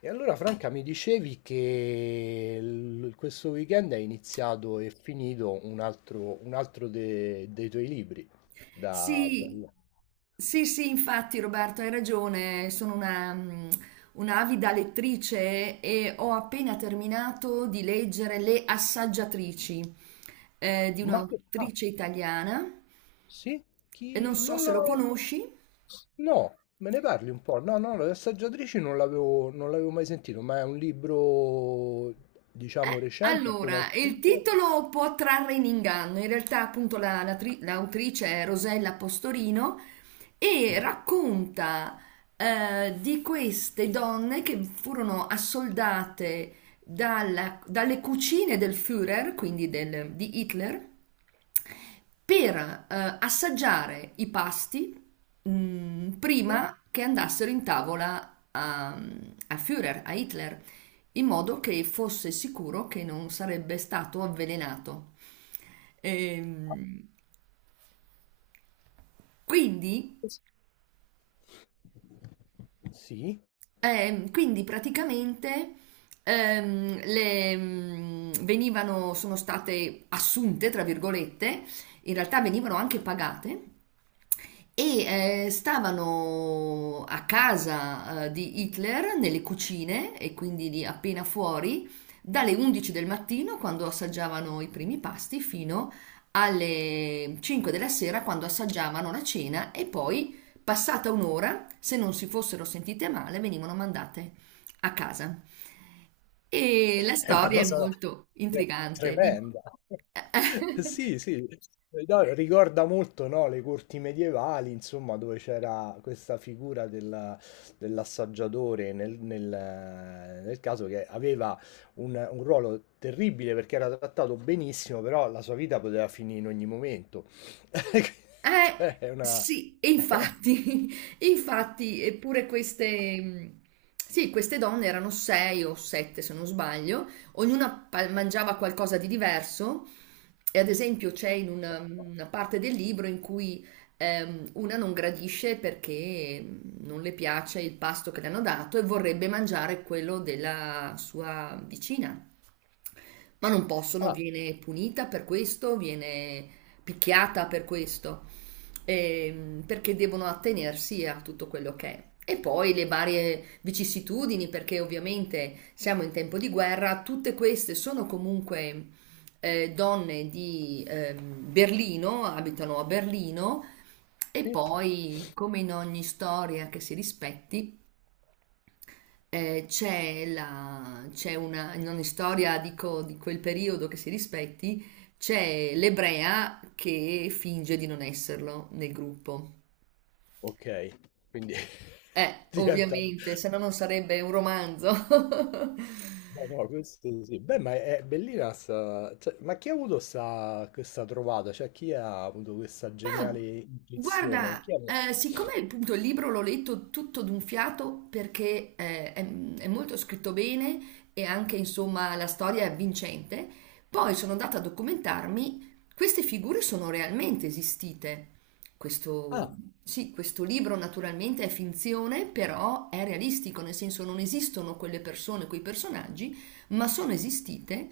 Franca, mi dicevi che questo weekend è iniziato e finito un altro dei tuoi libri. Da, da- Sì, sì, sì, infatti Roberto, hai ragione, sono un'avida lettrice e ho appena terminato di leggere Le Assaggiatrici di Ah, un'autrice italiana sì? e non Chi... so Non se lo lo... conosci. No, me ne parli un po'. No, no, le assaggiatrici non l'avevo mai sentito, ma è un libro, Eh, diciamo, recente, appena allora, il uscito. titolo può trarre in inganno, in realtà appunto l'autrice è Rosella Postorino e racconta di queste donne che furono assoldate dalle cucine del Führer, quindi di Hitler, per assaggiare i pasti Sì? prima che andassero in tavola a Führer, a Hitler, in modo che fosse sicuro che non sarebbe stato avvelenato. Ehm, quindi Sì? quindi praticamente le venivano, sono state assunte, tra virgolette, in realtà venivano anche pagate e stavano a casa di Hitler nelle cucine e quindi lì appena fuori dalle 11 del mattino quando assaggiavano i primi pasti fino alle 5 della sera quando assaggiavano la cena e poi passata un'ora, se non si fossero sentite male, venivano mandate a casa. E la È una storia è cosa molto tre intrigante. Tremenda. Sì, sì, no, ricorda molto, no, le corti medievali, insomma, dove c'era questa figura dell'assaggiatore nel caso che aveva un ruolo terribile perché era trattato benissimo, però la sua vita poteva finire in ogni momento. Cioè, è una... sì, e infatti, infatti, eppure queste donne erano sei o sette, se non sbaglio, ognuna mangiava qualcosa di diverso. E ad esempio c'è in una parte del libro in cui una non gradisce perché non le piace il pasto che le hanno dato e vorrebbe mangiare quello della sua vicina. Ma non possono, Ah, viene punita per questo, viene picchiata per questo, perché devono attenersi a tutto quello che è. E poi le varie vicissitudini, perché ovviamente siamo in tempo di guerra, tutte queste sono comunque donne di Berlino, abitano a Berlino, e sì? poi, come in ogni storia che si rispetti, c'è una, in ogni storia dico, di quel periodo che si rispetti, c'è l'ebrea che finge di non esserlo nel gruppo. Ok, quindi Eh, diventa... ovviamente, se no non sarebbe un romanzo. Eh no, questo sì. Beh, ma è bellina sta... cioè, ma chi ha avuto sta... questa trovata? Cioè, chi ha avuto questa geniale Ma intuizione? guarda, Chi ha... siccome appunto il libro l'ho letto tutto d'un fiato perché è molto scritto bene e anche insomma la storia è avvincente, poi sono andata a documentarmi, queste figure sono realmente esistite. Questo, Ah, sì, questo libro naturalmente è finzione, però è realistico, nel senso non esistono quelle persone, quei personaggi ma sono esistite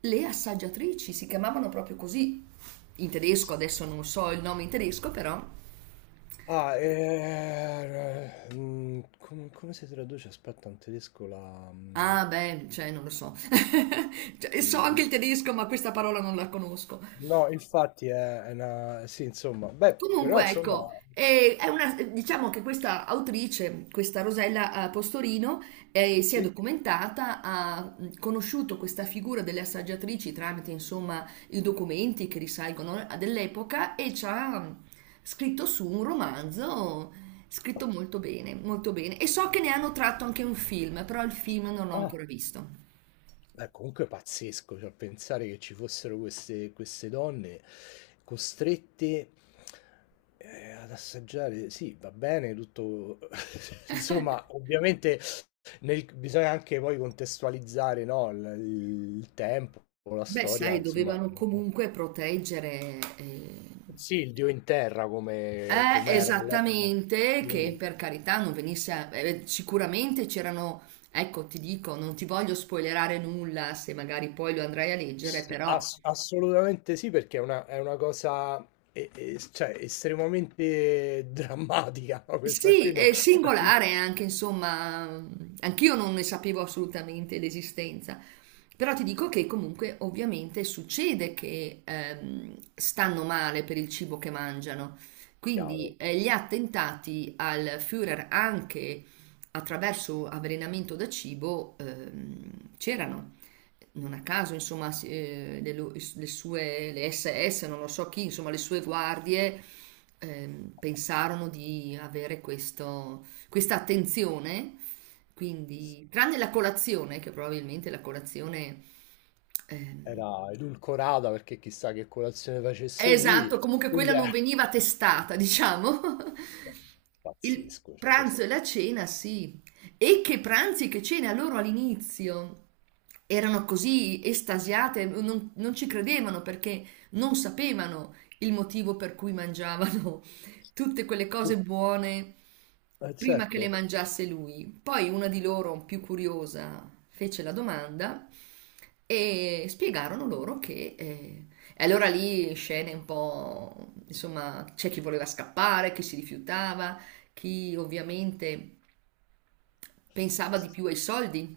le assaggiatrici, si chiamavano proprio così in tedesco, sì, sì. adesso non so il nome in tedesco, però Ah, come si traduce? Aspetta, in tedesco la... ah beh, cioè non lo so. Cioè, so anche il tedesco, ma questa parola non la conosco. No, infatti è una... Sì, insomma, beh, però Comunque, insomma... ecco, diciamo che questa autrice, questa Rosella Postorino, si è Sì. documentata, ha conosciuto questa figura delle assaggiatrici tramite, insomma, i documenti che risalgono a dell'epoca e ci ha scritto su un romanzo scritto molto bene, molto bene. E so che ne hanno tratto anche un film, però il film non l'ho Ah! ancora visto. Beh, comunque è pazzesco, cioè pensare che ci fossero queste donne costrette ad assaggiare, sì, va bene, tutto, insomma, ovviamente bisogna anche poi contestualizzare, no, il tempo, la Beh, storia, sai, insomma, dovevano comunque proteggere. sì, il Dio in terra come, Eh, come era. esattamente, Quindi, che per carità non venisse sicuramente c'erano, ecco, ti dico, non ti voglio spoilerare nulla se magari poi lo andrai a leggere, sì, però assolutamente sì, perché è una cosa cioè, estremamente drammatica. No? Questa sì, qui no. è singolare anche, insomma, anch'io non ne sapevo assolutamente l'esistenza. Però ti dico che comunque ovviamente succede che stanno male per il cibo che mangiano. Quindi Chiaro, gli attentati al Führer anche attraverso avvelenamento da cibo c'erano. Non a caso, insomma, le SS, non lo so chi, insomma, le sue guardie pensarono di avere questa attenzione quindi, tranne la colazione, che probabilmente la colazione... ehm, era edulcorata perché chissà che colazione facesse lui. esatto, comunque quella Quindi non è veniva testata, diciamo. Il pazzesco. Cioè, questo... pranzo e la cena, sì. E che pranzi, che cena loro all'inizio. Erano così estasiate, non ci credevano perché non sapevano il motivo per cui mangiavano tutte quelle cose buone prima che le certo. mangiasse lui. Poi una di loro, più curiosa, fece la domanda e spiegarono loro. E allora lì scene un po', insomma, c'è chi voleva scappare, chi si rifiutava, chi ovviamente pensava Sì, di sì. più ai soldi.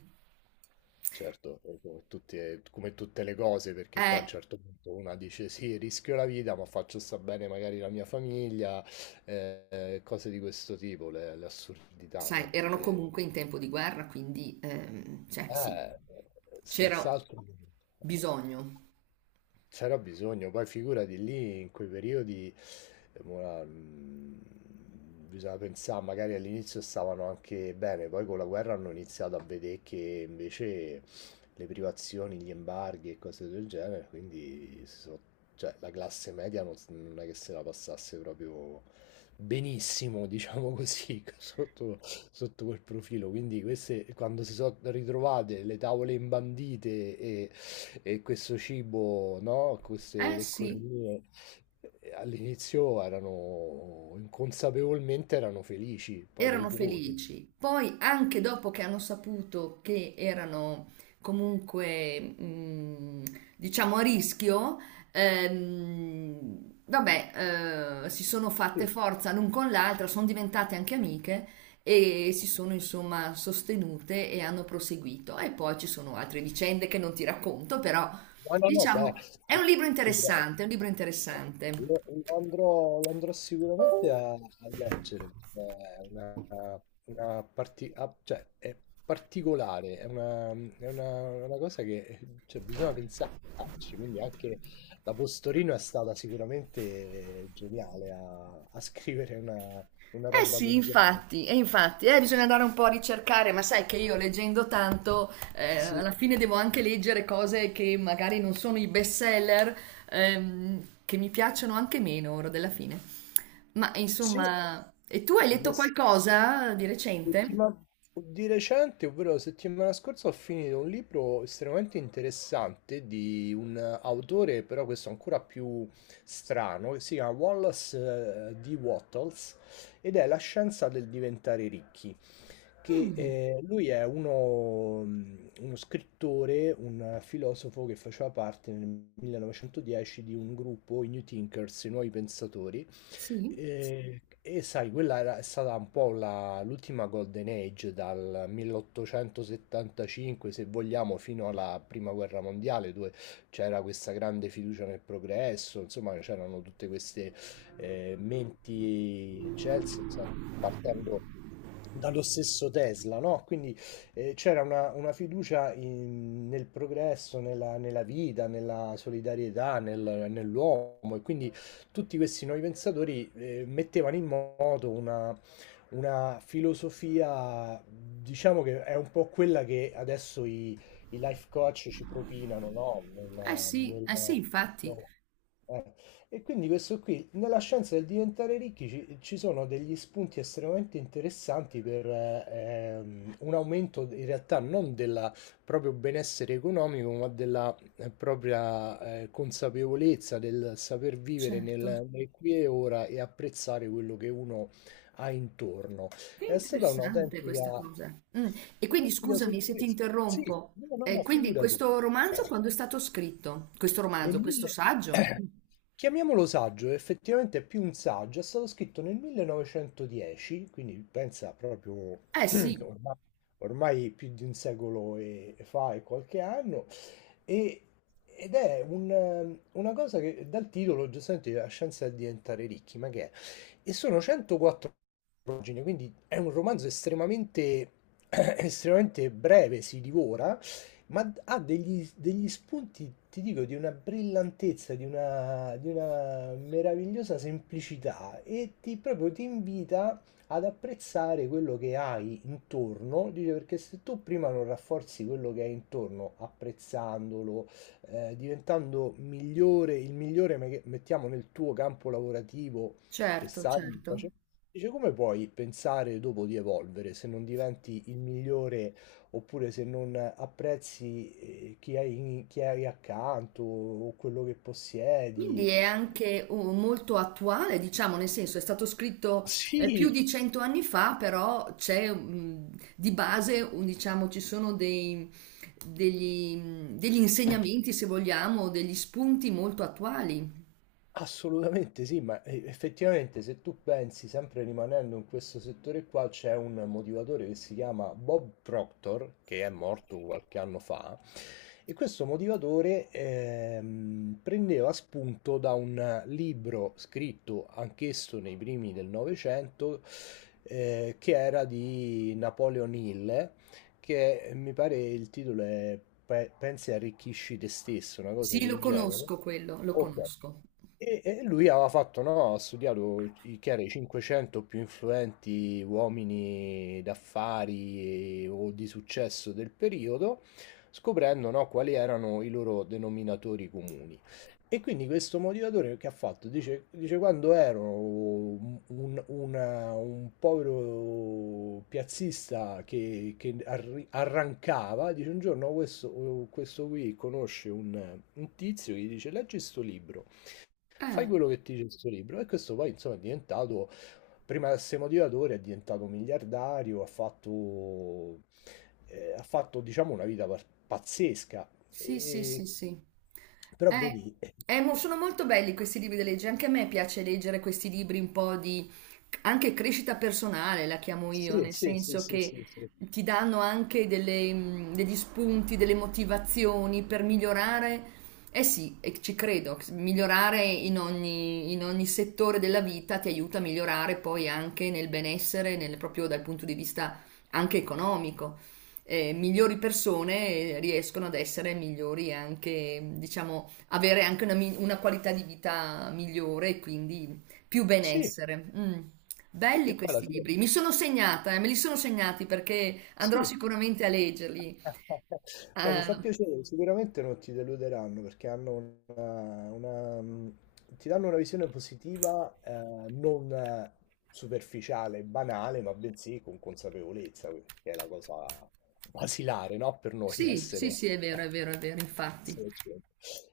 Certo, come tutte le cose, perché poi a un Eh, certo punto una dice sì, rischio la vita, ma faccio sta bene magari la mia famiglia, cose di questo tipo, le assurdità, sai, no? erano E... comunque in tempo di guerra, quindi, cioè, sì, eh, c'era senz'altro. Eh. bisogno. C'era bisogno, poi figurati lì in quei periodi, eh, mo la- mm, bisogna pensare, magari all'inizio stavano anche bene, poi con la guerra hanno iniziato a vedere che invece le privazioni, gli embarghi e cose del genere, quindi cioè, la classe media non, non è che se la passasse proprio benissimo, diciamo così, sotto, sotto quel profilo. Quindi queste, quando si sono ritrovate le tavole imbandite e questo cibo, no, queste Eh le sì. cornie, all'inizio erano inconsapevolmente erano felici, poi Erano dopo... felici. Poi, anche dopo che hanno saputo che erano comunque, diciamo, a rischio, vabbè, si sono fatte Sì. forza l'un con l'altra, sono diventate anche amiche e si sono insomma sostenute e hanno proseguito. E poi ci sono altre vicende che non ti racconto, però No, no, no, beh, diciamo è un libro ti prego. interessante, è un libro interessante. Lo andrò sicuramente a, a leggere perché è una, cioè, è particolare, è una, una cosa che cioè, bisogna pensarci. Quindi anche la Postorino è stata sicuramente geniale a, a scrivere una Eh roba sì, del genere. infatti, e infatti, bisogna andare un po' a ricercare, ma sai che io leggendo tanto, Sì, alla fine devo anche leggere cose che magari non sono i best seller, che mi piacciono anche meno ora della fine. Ma sì, insomma, e tu hai letto beh, qualcosa di recente? Settima- di recente, ovvero settimana scorsa, ho finito un libro estremamente interessante di un autore, però questo ancora più strano, che si chiama Wallace D. Wattles ed è La scienza del diventare ricchi, che Mm, lui è uno, uno scrittore, un filosofo che faceva parte nel 1910 di un gruppo, i New Thinkers, i nuovi pensatori, sì, e sai, è stata un po' l'ultima Golden Age dal 1875, se vogliamo, fino alla Prima Guerra Mondiale, dove c'era questa grande fiducia nel progresso, insomma, c'erano tutte queste menti eccelse, insomma, partendo dallo stesso Tesla, no? Quindi c'era una fiducia nel progresso, nella, nella vita, nella solidarietà, nell'uomo, e quindi tutti questi nuovi pensatori mettevano in moto una filosofia, diciamo che è un po' quella che adesso i, i life coach ci propinano, no? eh sì, eh sì, infatti, No. Eh, e quindi questo qui, nella scienza del diventare ricchi ci, ci sono degli spunti estremamente interessanti per un aumento in realtà non del proprio benessere economico, ma della propria consapevolezza del saper vivere certo. nel, nel qui e ora e apprezzare quello che uno ha intorno. Che È stata interessante un'autentica questa cosa. Mm. E quindi un'autentica scusami se ti sorpresa. Sì, interrompo. no, no, Eh, no, quindi figurati. questo romanzo quando è stato scritto? Questo Nel romanzo, questo mille... saggio? Chiamiamolo saggio, effettivamente è più un saggio, è stato scritto nel 1910, quindi pensa proprio Eh sì, ormai, ormai più di un secolo e fa e qualche anno, e... ed è un, una cosa che dal titolo giustamente la scienza è diventare ricchi, ma che è? E sono 104 pagine, quindi è un romanzo estremamente, estremamente breve, si divora, ma ha degli, degli spunti, ti dico, di una brillantezza, di una meravigliosa semplicità e ti, proprio ti invita ad apprezzare quello che hai intorno, dice perché se tu prima non rafforzi quello che hai intorno, apprezzandolo, diventando migliore, il migliore, mettiamo nel tuo campo lavorativo che certo, stai certo. facendo, dice come puoi pensare dopo di evolvere se non diventi il migliore? Oppure se non apprezzi chi hai, chi hai accanto o quello che Quindi possiedi. è anche molto attuale, diciamo, nel senso è stato scritto più di Sì, 100 anni fa, però c'è di base, diciamo, ci sono degli insegnamenti, se vogliamo, degli spunti molto attuali. assolutamente sì, ma effettivamente se tu pensi, sempre rimanendo in questo settore qua, c'è un motivatore che si chiama Bob Proctor, che è morto qualche anno fa, e questo motivatore prendeva spunto da un libro scritto anch'esso nei primi del Novecento, che era di Napoleon Hill, che mi pare il titolo è Pensi e arricchisci te stesso, una cosa Sì, lo del genere. conosco quello, lo Ok. conosco. E lui aveva fatto, no, ha studiato i, che era i 500 più influenti uomini d'affari o di successo del periodo, scoprendo, no, quali erano i loro denominatori comuni. E quindi questo motivatore che ha fatto? Dice, dice quando ero un, un povero piazzista che arrancava, dice un giorno questo, questo qui conosce un tizio che gli dice leggi sto libro. Fai Eh, quello che ti dice questo libro. E questo poi, insomma, è diventato, prima di essere motivatore, è diventato miliardario, ha fatto, diciamo, una vita pazzesca. sì, sì, E... sì, sì. Però vedi, Eh, sono molto belli questi libri da leggere, anche a me piace leggere questi libri un po' di anche crescita personale, la chiamo io, sì, nel sì, sì, senso sì, che sì, sì, ti danno anche degli spunti, delle motivazioni per migliorare. Eh sì, e ci credo, migliorare in ogni settore della vita ti aiuta a migliorare poi anche nel benessere, proprio dal punto di vista anche economico. Migliori persone riescono ad essere migliori e anche, diciamo, avere anche una qualità di vita migliore e quindi più sì, benessere. Mm. Belli perché poi alla questi fine, libri, mi sono segnata, me li sono segnati perché andrò sì, sicuramente a leggerli. beh, mi fa Eh, piacere, sicuramente non ti deluderanno perché hanno una, ti danno una visione positiva, non superficiale, banale, ma bensì con consapevolezza, che è la cosa basilare, no? Per noi sì, sì, essere, sì, è vero, è vero, è vero, infatti. essere gente.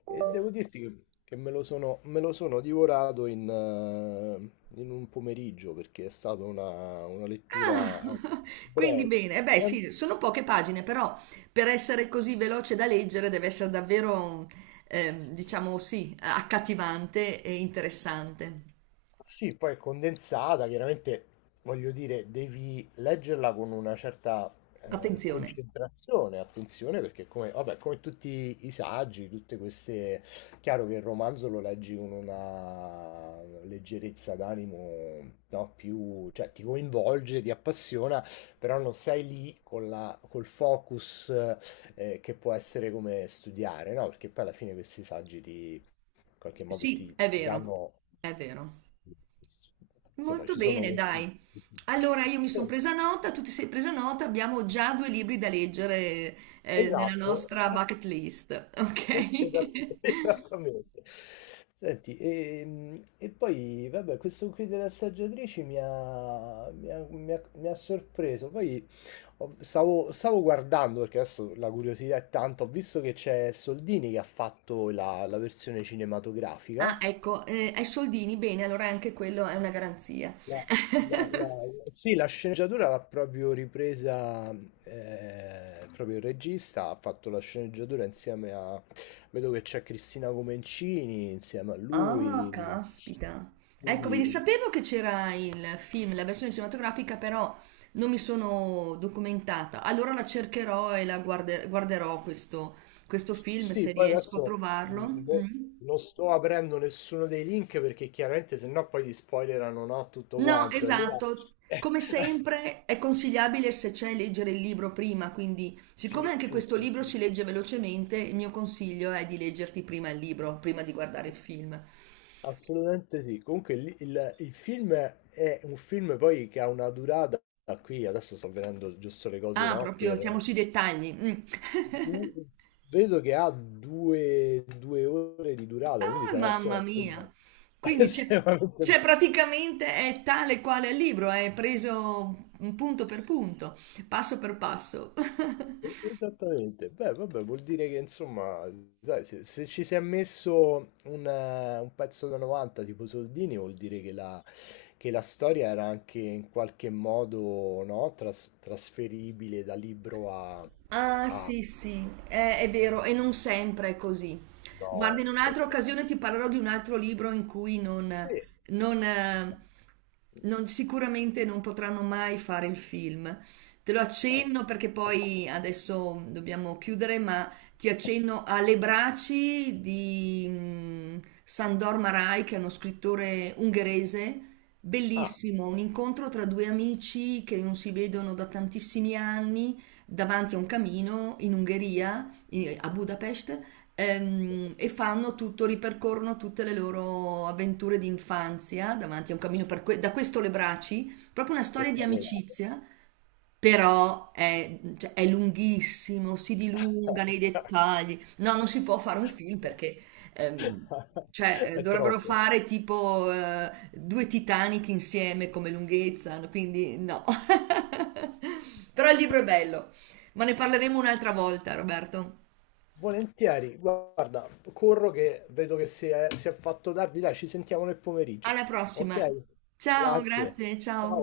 E devo dirti che, che me lo sono divorato in, in un pomeriggio perché è stata una Ah, lettura quindi breve. bene. Eh beh, Eh, sì, sono poche pagine, però per essere così veloce da leggere deve essere davvero, diciamo sì, accattivante e interessante. Sì, poi è condensata, chiaramente voglio dire, devi leggerla con una certa Attenzione. concentrazione, attenzione, perché come, vabbè, come tutti i saggi, tutte queste... Chiaro che il romanzo lo leggi con una leggerezza d'animo, no, più... cioè ti coinvolge, ti appassiona, però non sei lì con la, col focus che può essere come studiare, no? Perché poi alla fine questi saggi ti in qualche modo Sì, ti è ti vero, danno è vero. eh, insomma Molto ci sono bene, questi dai. Allora, io mi sono sì, presa nota, tu ti sei presa nota, abbiamo già due libri da leggere, nella esatto, nostra bucket list, e esa ok? esattamente. Senti, e poi vabbè questo qui delle assaggiatrici mi ha sorpreso, poi ho stavo stavo guardando, perché adesso la curiosità è tanta, ho visto che c'è Soldini che ha fatto la versione cinematografica. Ah, ecco, ai soldini, bene, allora anche quello è una garanzia. La, la- la- sì, la sceneggiatura l'ha proprio ripresa proprio il regista, ha fatto la sceneggiatura insieme a... Vedo che c'è Cristina Comencini insieme a Ah, lui, caspita. Ecco, vedi, quindi sapevo che c'era il film, la versione cinematografica, però non mi sono documentata. Allora la cercherò e la guarderò questo film sì, se poi riesco a adesso mh, trovarlo. no- Mm. non sto aprendo nessuno dei link perché chiaramente se no poi gli spoilerano no, tutto No, quanto, allora esatto. Come sempre è consigliabile se c'è leggere il libro prima, quindi siccome sì, anche sì, questo sì, libro sì. si legge velocemente, il mio consiglio è di leggerti prima il libro, prima di guardare il film. Assolutamente sì. Comunque il film è un film poi che ha una durata, qui adesso sto vedendo giusto le cose, Ah, no? proprio Per siamo sui dettagli. Mm. du- vedo che ha due ore di durata, quindi Oh, sarà insomma mamma un film mia! Quindi c'è estremamente praticamente è tale quale il libro, è preso un punto per punto, passo per passo. esattamente, beh, vabbè, vuol dire che insomma, sai, se ci si è messo un pezzo da 90 tipo Soldini, vuol dire che la storia era anche in qualche modo no, trasferibile da libro a... Ah, a... sì, sì, è vero, e non sempre è così. Guarda, in No, un'altra certo. occasione ti parlerò di un altro libro in cui Sì. non, eh, sicuramente non potranno mai fare il film. Te lo Eh. accenno perché poi adesso dobbiamo chiudere, ma ti accenno a Le braci di Sandor Marai, che è uno scrittore ungherese. Ah, Bellissimo, un incontro tra due amici che non si vedono da tantissimi anni davanti a un camino in Ungheria, a Budapest, beh, e fanno tutto, ripercorrono tutte le loro avventure di infanzia davanti a un camino spe- per da questo le braci, proprio una storia di spettacolare. amicizia, però è lunghissimo, si dilunga nei dettagli. No, non si può fare un film perché... ehm, È dovrebbero troppo. fare tipo due Titanic insieme come lunghezza, quindi no. Però il libro è bello, ma ne parleremo un'altra volta, Roberto. Volentieri, guarda, corro che vedo che si è fatto tardi, dai, ci sentiamo nel pomeriggio. Alla Ok? prossima. Ciao, Grazie. grazie, ciao. Ciao.